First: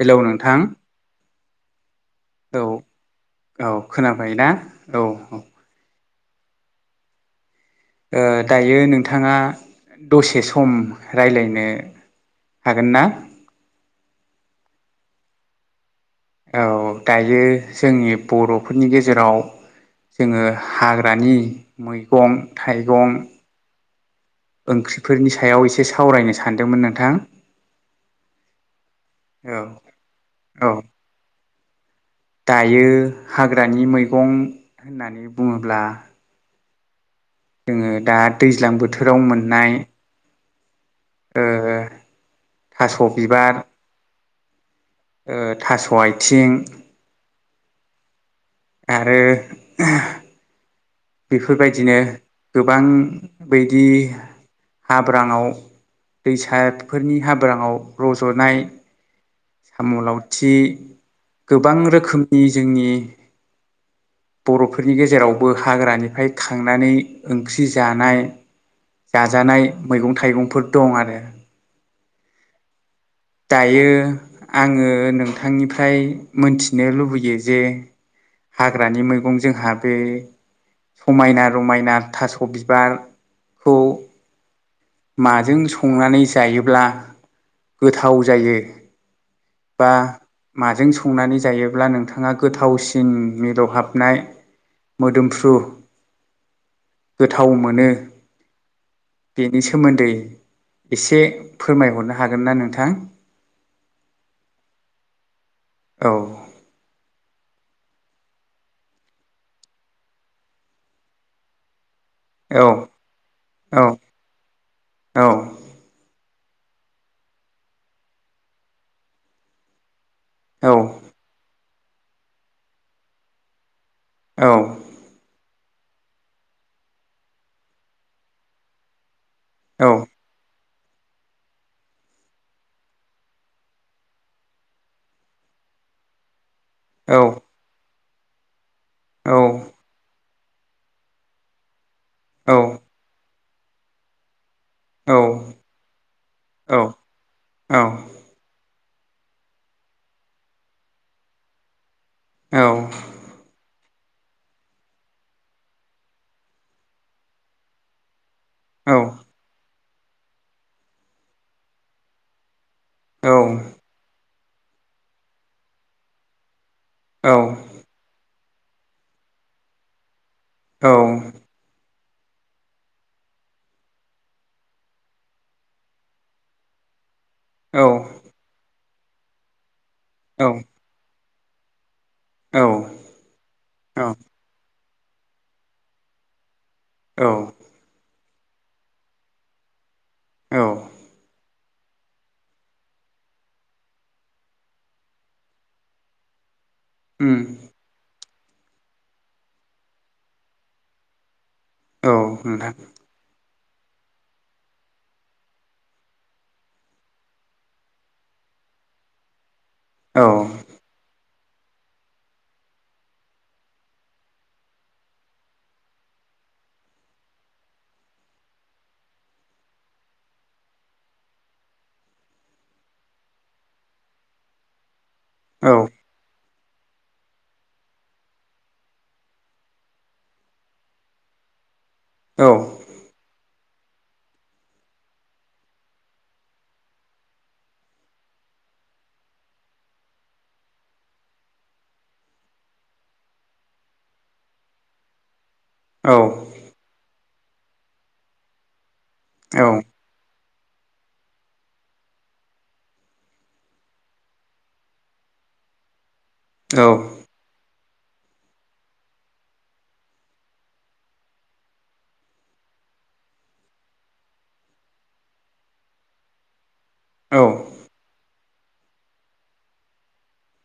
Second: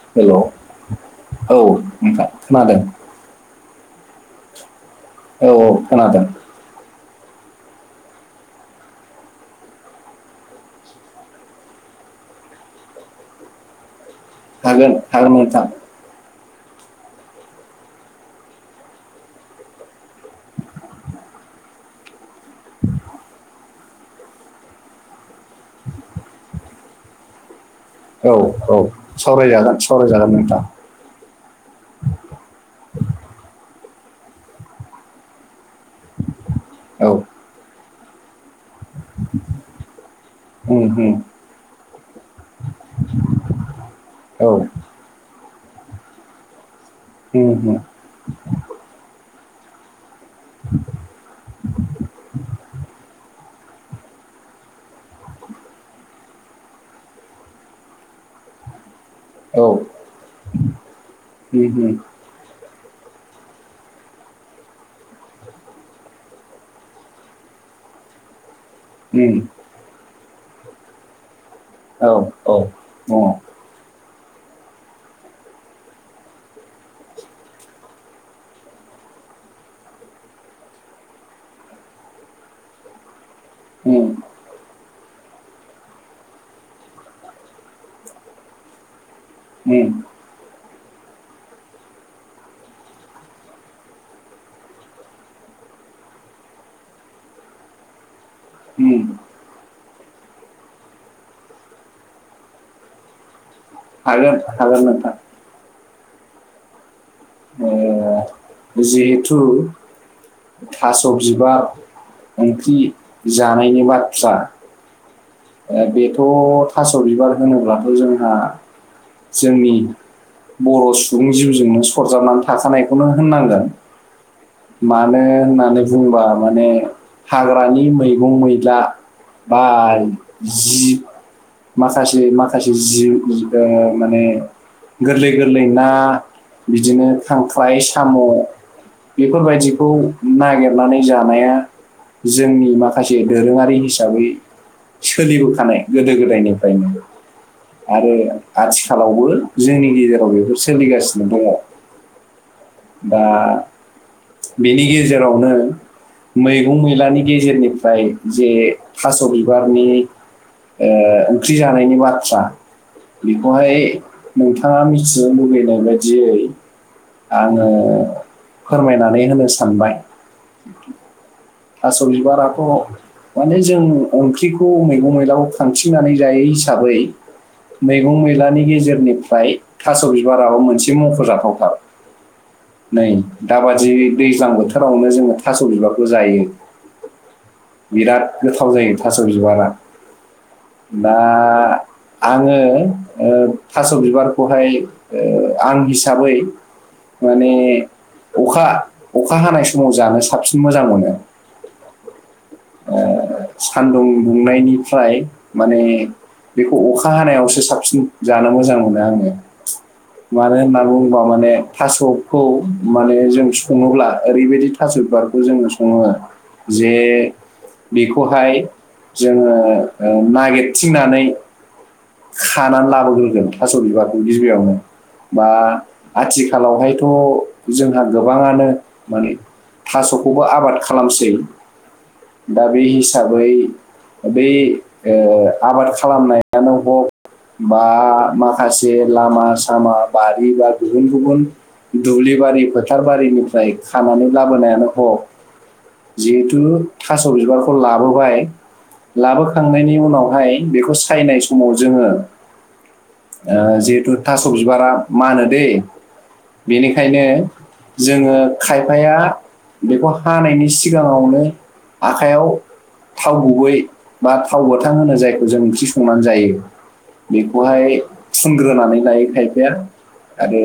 Hello हेल' औ नोंथां ओफ्राय मादों। मैना औ खोनादों। दायो नोंथाङा दसे सम रायलायनो। हागोन ना? हागोन हागोन नोंथां। औ दायो जोंनि बर'फोरनि गेजेराव। जोङो हाग्रानि मैगं-थाइगं ओंख्रिफोरनि सायाव एसे सावरायनो सानदोंमोन नोंथां। औ औ औ सावरायजागोन सावरायजागोन नोंथाङां। औ दायो हाग्रानि मैगं होननानै बुङोब्ला औ जोङो दा दैज्लां बोथोराव मोननाय। उम ओ थास' बिबार औ थास' आथिं। उम उम आरो बेफोर बायदिनो गोबां बायदि हाब्राङाव दैसाफोरनि हाब्राङाव रज'नाय औ साम' लावथि उम गोबां रोखोमनि जोंनि बर'फोरनि गेजेरावबो हाग्रानिफ्राय खांनानै ओंख्रि जानाय। उम जाजानाय मैगं थाइगंफोर दं आरो औ औ दङ दायो आङो नोंथांनिफ्राय मोनथिनो लुबैयो जे हाग्रानि मैगं जोंहा बे समायना रमायना थास' बिबारखौ उम माजों संनानै जायोब्ला गोथाव जायो उम बा माजों संनानै जायोब्ला नोंथाङा गोथावसिन मिलौहाबनाय मोदोमफ्रु गोथाव मोनो उम बेनि सोमोन्दै एसे फोरमायहरनो हागोन ना नोंथां थां हागोन हागोन नोंथां औ ओ जिहेथु थास' बिबार औ ओंख्रि औ जानायनि बाथ्रा औ ओ बेथ' थास' बिबार होनोब्लाथ' जोंहा जोंनि औ बर' सुबुं जिउजोंनो सरजाबनानै थाखानायखौनो होननांगोन औ मानो होननानै बुंबा माने हाग्रानि मैगं मैला बा औ जि माखासे माखासे जि ओ माने गोरलै गोरलै ना बिदिनो औ खांख्राय साम' औ बेफोरबायदिखौ नागेरनानै जानाया औ जोंनि माखासे दोरोङारि हिसाबै सोलिबोखानाय गोदो गोदायनिफ्रायनो आरो आथिखालावबो जोंनि गेजेराव बेफोर सोलिगासिनो दङ औ दा बेनि गेजेरावनो मैगं मैलानि गेजेरनिफ्राय जे थास' बिबारनि ओ ओंख्रि जानायनि बाथ्रा बेखौहाय नोंथाङा मिथिनो लुुबैनाय बायदियै आङो फोरमायनानै होनो सानबाय औ थास' बिबाराथ' माने जों ओंख्रि खौ मैगं मैलाखौ खांथिंनानै जायो हिसाबै मैगं मैलानि गेजेर फोरनिफ्राय थास' औ बिबाराबो मोनसे मख'जाथावथार औ नै दाबादि औ दैज्लां बोथोरावनो जोङो थास' बिबारखौ जायो औ बिराद गोथाव जायो थास' बिबारा दा आङो ओ थास' बिबारखौहाय आं हिसाबै उम माने अखा अखा हानाय समाव जानो साबसिन मोजां मोनो औ नोंथां सानदुं दुंनायनिफ्राय माने बेखौ अखा हानायावसो साबसिन जानो मोजां मोनो आङो औ मानो होनना बुङोबा माने थास'खौ माने जों सङोब्ला ओरैबायदि थास' बिबारखौ जोङो सङो जे बेखौहाय जोङो ओ नागिरथिंनानै खानानै लाबोग्रोगोन थास' बिबारखौ गिबियावनो बा औ खाथि खालावहायथ' जोंहा गोबाङानो माने थास'खौबो आबाद खालामसै औ दा बे हिसाबै बै ओ आबाद खालामनायानो हक बा माखासे लामा सामा बारि बा गुबुन गुबुन दुब्लिबारि फोथारबारिनिफ्राय खानानै लाबोनायानो औ हग जिहेथु थास' बिबारखौ लाबोबाय लाबोखांनायनि उनावहाय बेखौ सायनाय समाव जोङो ओ जिहेथु थास' बिबारा मानो दै बेनिखायनो जोङो खायफाया बेखौ हानायनि सिगाङावनो आखायाव थाव गुबै बा थाव गोथां होनो जायखौ जों ओंख्रि संनानै जायो औ बेखौहाय फुनग्रोनानै लायो खायफाया आरो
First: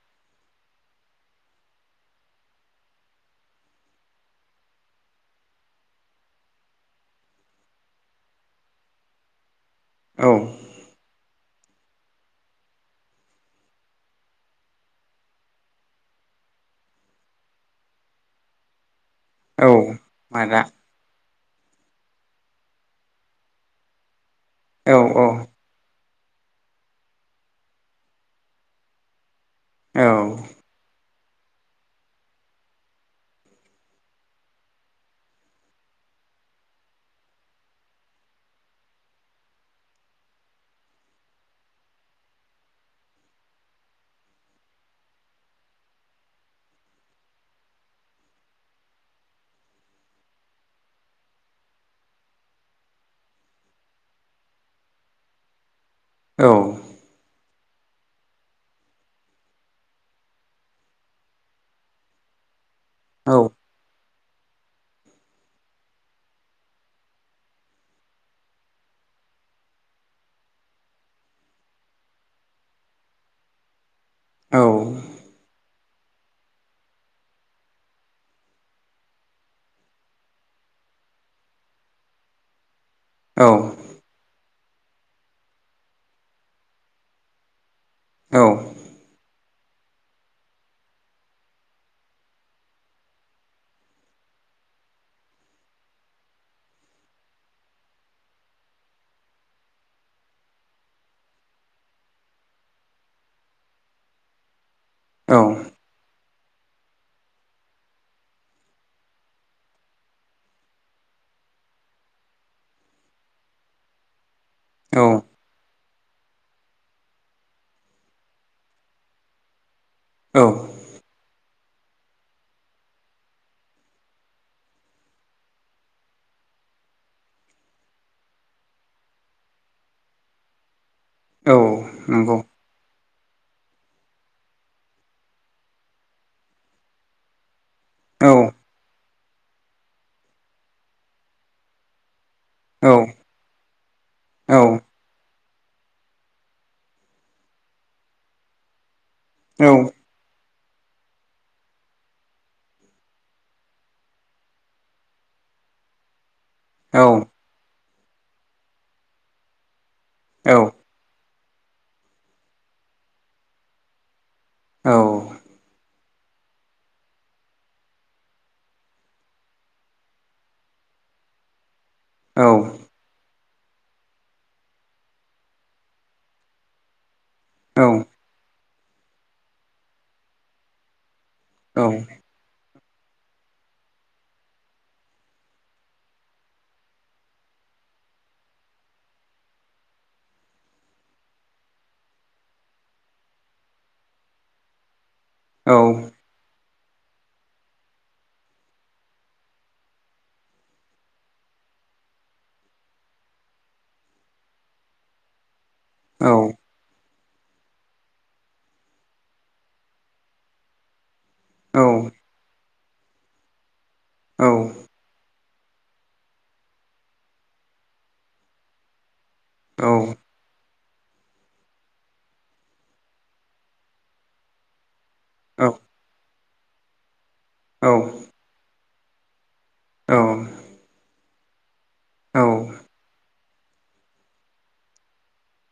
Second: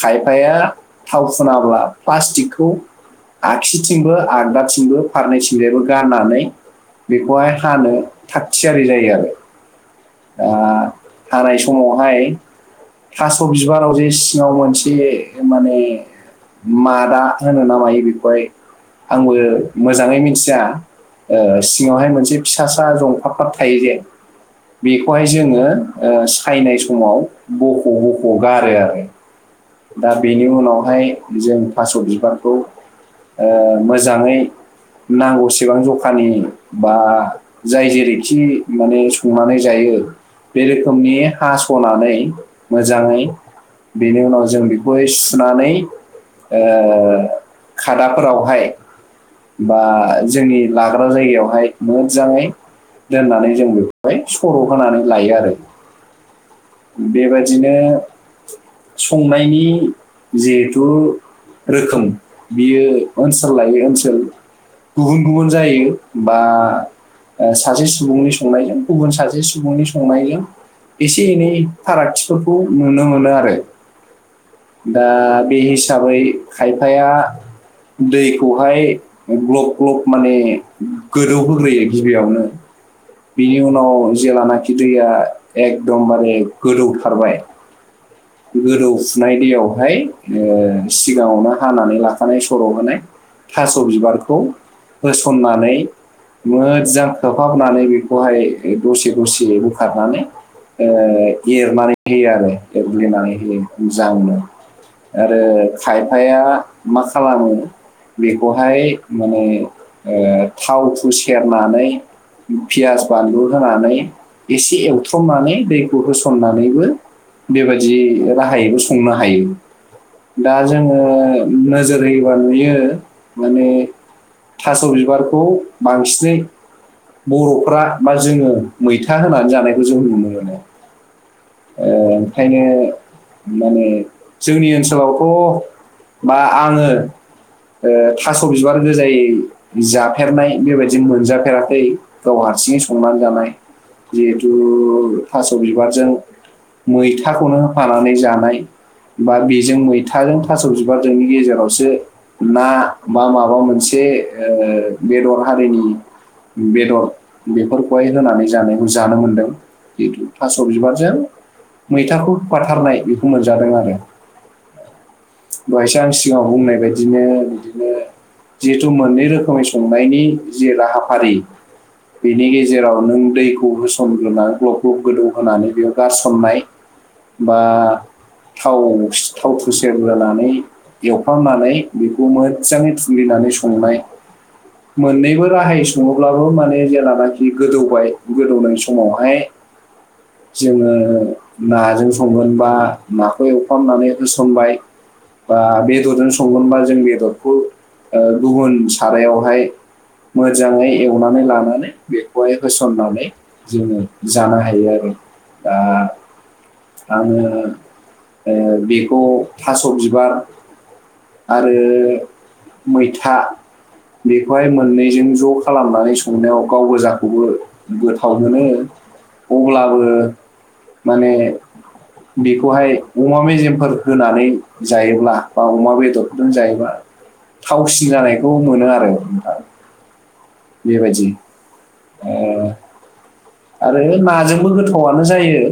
खाय फाया थाव फुनाब्ला प्लास्टिकखौ आगसिथिंबो आगदाथिंबो फारनैथिंजायबो गाननानै बेखौहाय हानो थागथियारि जायो आरो। औ दा हानाय समावहाय थास' बिबाराव जे सिङाव मोनसे माने मादा होनो ना मायो बेखौहाय आंबो औ मोजाङै मिथिया। मादा ओ सिङावहाय मोनसे फिसा सा जंफारफार थायो जे औ बेखौहाय जोङो ओ सायनाय समाव बख' बख' गारो आरो। औ दा बेनि उनावहाय जों थास' बिबारखौ ओ मोजाङै नांगौसेबां जखा खानि बा जाय जेरैखि माने संनानै जायो बे रोखोमनि हास'नानै मोजाङै बेनि उनाव जों बेखौहाय सुनानै ओ खादाफोरावहाय बा जोंनि लाग्रा जायगायावहाय मोजाङै दोननानै जों बेखौहाय सर' होनानै लायो आरो। औ बेबादिनो संनायनि जिहेथु रोखोम बियो औ ओनसोल लायै ओनसोल गुबुन गुबुन जायो बा सासे सुबुंनि संनायजों गुबुन सासे सुबुंनि संनायजों एसे एनै फारागथिफोरखौ नुनो मोनो आरो। औ दा बे हिस साबै खायफाया दैखौहाय ग्लब ग्लब माने गोदौहोग्रोयो गिबियावनो औ बिनि उनाव जेलानाखि दैया एकदमबारे गोदौथारबाय गोदौफुनाय दैयाव बेहाय सिगाङावनो हानानै लाखानाय सर'होनाय थास' बिबारखौ होसननानै मोजां खोबहाबनानै बे बेखौहाय दसे दसे बोखारनानै ओ एरनानै होयो आरो एरग्लिनानै होयो मोजांनो। आरो खायफाया मा खालामो बेखौहाय माने थावखौ सेरनानै पियास बानलु होनानै एसे एवथ्रमनानै दै होसननानैबो बेबायदि राहायैबो संनो हायो। दा जोङो नोजोर होयोबा नुयो माने थास' बिबारखौ बांसिनै बर'फ्रा बा जोङो मैथा होनानै जानायखौ जों नुनो मोनो। औ नंगौ ओंखायनो माने जोंनि ओनसोलावथ बा आङो ओ औ थास' बिबार गोजायै जाफेरनाय बेबायदिनो मोनजाफेराखै। गाव हारसिङै औ संनानै जानाय जिहेथु औ थास' बिबारजों मैथाखौनो होफानानै जानाय बा औ बेजों मैथाजों थास' बिबारजोंनि गेजेरावसो ना बा माबा मोनसे ओ बेदर हारिनि बेदर बेफोरखौहाय होनानै जानायखौ जानो मोनदों जितु थास' बिबारजों मैथाखौ [unintelligible] बेखौ मोनजादों आरो। दहायसो आं सिगाङाव बुंनाय बायदिनो बिदिनो जिहेथु मोननै रोखोमै संनायनि जि राहाफारि बेनि औ गेजेराव नों दैखौ होसनग्रोना ग्लब ग्लब गोदौ होनानै बेयाव गारसननाय [unintelligible] बा थाव थावखौ सेरग्रोनानै एव खालामनानै बेखौ मो मोजाङै थुलिनानै संनाय मोननैबो राहायै सङोब्लाबो माने जेलानाखि गोदौबाय गोदौनाय समावहाय जोङो नाजों संगोनबा नाखौ एवफ्रामनानै होसनबाय बा बेदरजों संगोन बा जों बेदरखौ ओ गुबुन सारहाय मोजाङै एवनानै लानानै बेखौहाय होसननानै जोङो जानो हायो आरो। दा औ आङो ओ बेखौ थास' बिबार आरो मैथा बेखौहाय मोननैजों ज' खालामनानै संनायाव गाव गोजाखौबो गोथाव मोनो अब्लाबो माने बेखौहाय अमा मेजेमफोर होनानै जायोब्ला बा अमा बेदरजों जायोब्ला थावसिन जानायखौ मोनो आरो नोंथां। औ बेबायदि ओ औ आरो नाजोंबो गोथावानो जायो।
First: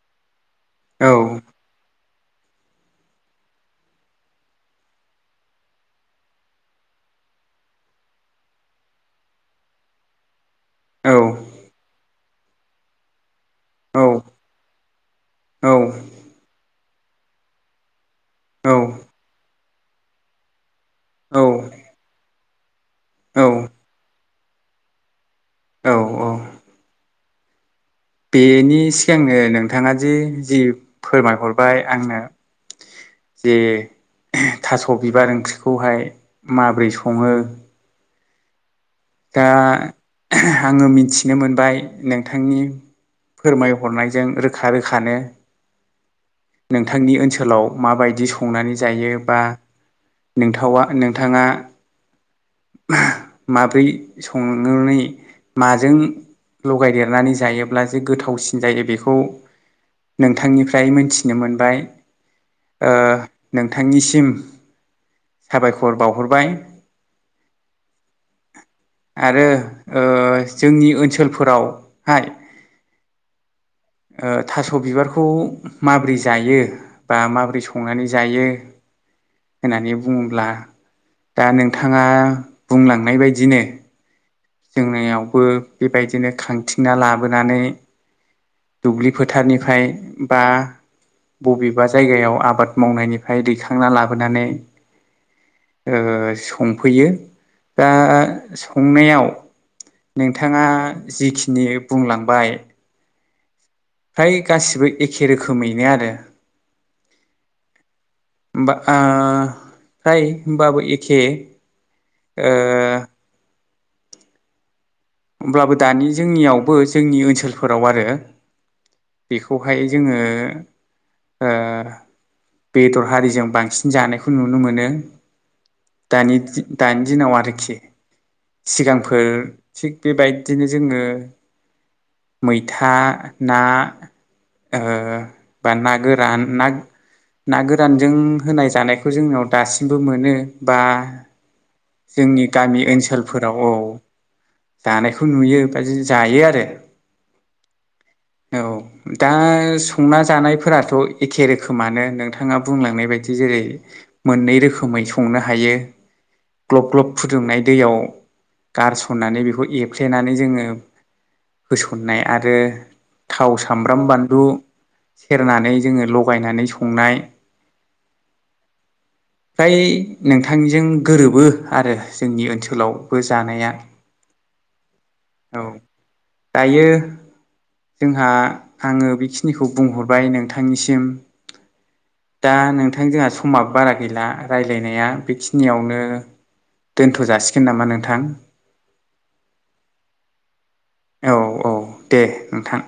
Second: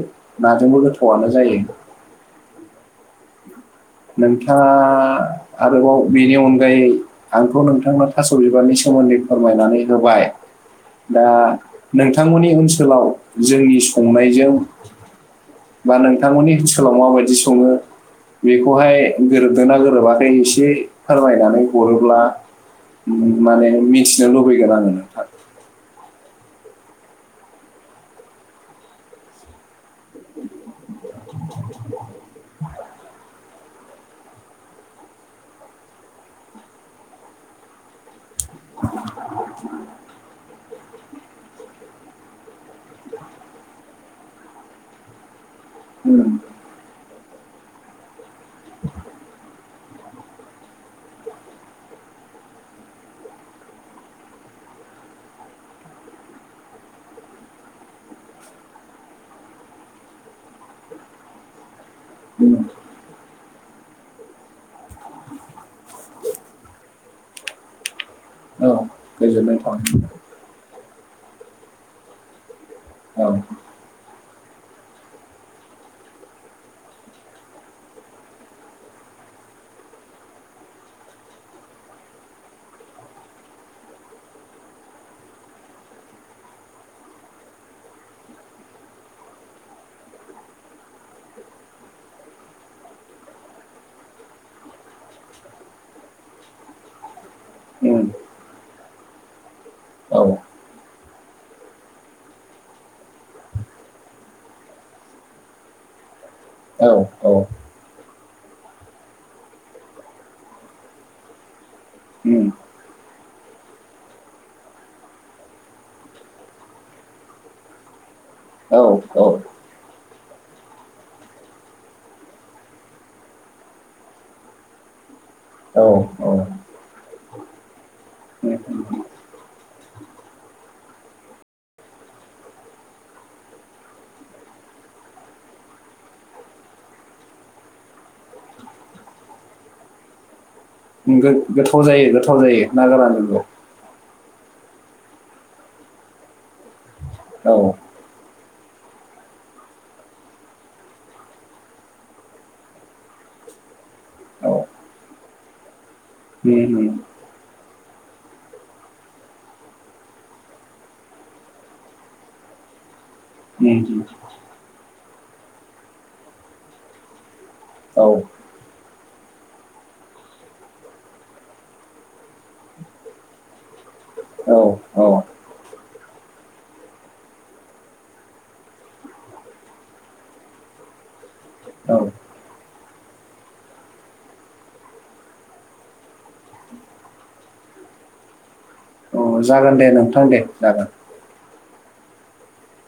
नाजोंबो औ गोथावआनो जायो। [unintelligible] नोंथाङा आरोबाव बेनि अनगायै आंथ' नोंथांनो थास' बिबारनि सोमोन्दै फोरमायनानै होबाय। औ दा नोंथांमोननि ओनसोलाव जोंनि औ संनायजों औ बा नोंथांमोननि ओनसोलाव माबायदि सङो औ बेखौहाय गोरोबदों ना गोरोबाखै एसे फोरमायनानै हरोब्ला औ माने मिथिनो लुबैगोन आङो नोंथां। औ औ बेनि सिगांनो नोंथाङा दि जि फोरमायहरबाय आंनो जे थास' बिबार ओंख्रिखौहाय माबोरै सङो दा आङो मिथिनो मोनबाय नोंथांनि फोरमायहरनायजों रोखा रोखानो उम नोंथांनि ओनसोलाव माबायदि संनानै जायो बा नोंथावा नोंथाङा माब्रै संनानै माजों लगायदेरनानै जायोब्ला जे गोथावसिन जायो बेखौ नोंथांनिफ्राय मोनथिनो मोनबाय ओ नोंथांनिसिम साबायखर बावहरबाय औ आरो गोजोननाय ओ थाबाय जोंनि ओनसोलफोरावहाय औ ओ थास' बिबारखौ माबोरै जायो बा माबोरै संनानै जायो होननानै बुङोब्ला दा नोंथाङा बुंलांनाय बायदिनो जोंनियावबो बेबायदिनो खांथिना लाबोनानै दुब्लि फोथारनिफ्राय बा बबेबा जायगायाव आबाद मावनायनिफ्राय दैखांना लाबोनानै ओ संफैयो दा औ संनायाव औ नोंथाङा जिखिनि बुंलांबाय फ्राय गासिबो एखे रोखोमैनो आरो औ औ बा ओ फ्राय होनबाबो एखे उम होनब्लाबो दानि जोंनियावबो जोंनि ओनसोलफोराव आरो औ औ बेखौहाय जोङो ओ बेदर हारिजों बांसिन जानायखौ नुनो मोनो औ औ दानि दि दानि दिनाव आरोखि उम सिगांफोर थिग बेबायदिनो जोङो मैथा ना ओ बा ना गोरान ना ना गोरानजों होनाय जानायखौ जोंनाव दासिमबो मोनो बा गो गोथाव जायो गोथाव जोंनि जायो गामि ना गोरानजोंबो ओनसोलफोराव औ दानायखौ नुयो बा जायो आरो औ औ दा संना जानायफोराथ' एखे रोखोमानो नोंथाङा बुंलांनाय बायदि जेरै औ मोननै रोखोमै संनो हायो उम ग्लब उम ग्लब फुदुंनाय दैयाव गारसननानै बेखौ एरफ्लेनानै जोङो होसन्नाय आरो थाव उम सामब्राम बानलु सेरनानै जोङो लगायनानै संनाय औ फ्राय नोंथांजों गोरोबो आरो जोंनि ओनसोलावबो जानाया औ औ औ दायो जोंहा आङो बेखिनिखौ बुंहरबाय नोंथांनिसिम दा नोंथां जोंहा समाबो बारा गैला रायलायनाया बेखिनियावनो दोनथ' जासिगोन नामा नोंथां अ जागोन दे नोंथां दे जागोन औ औ दे नोंथां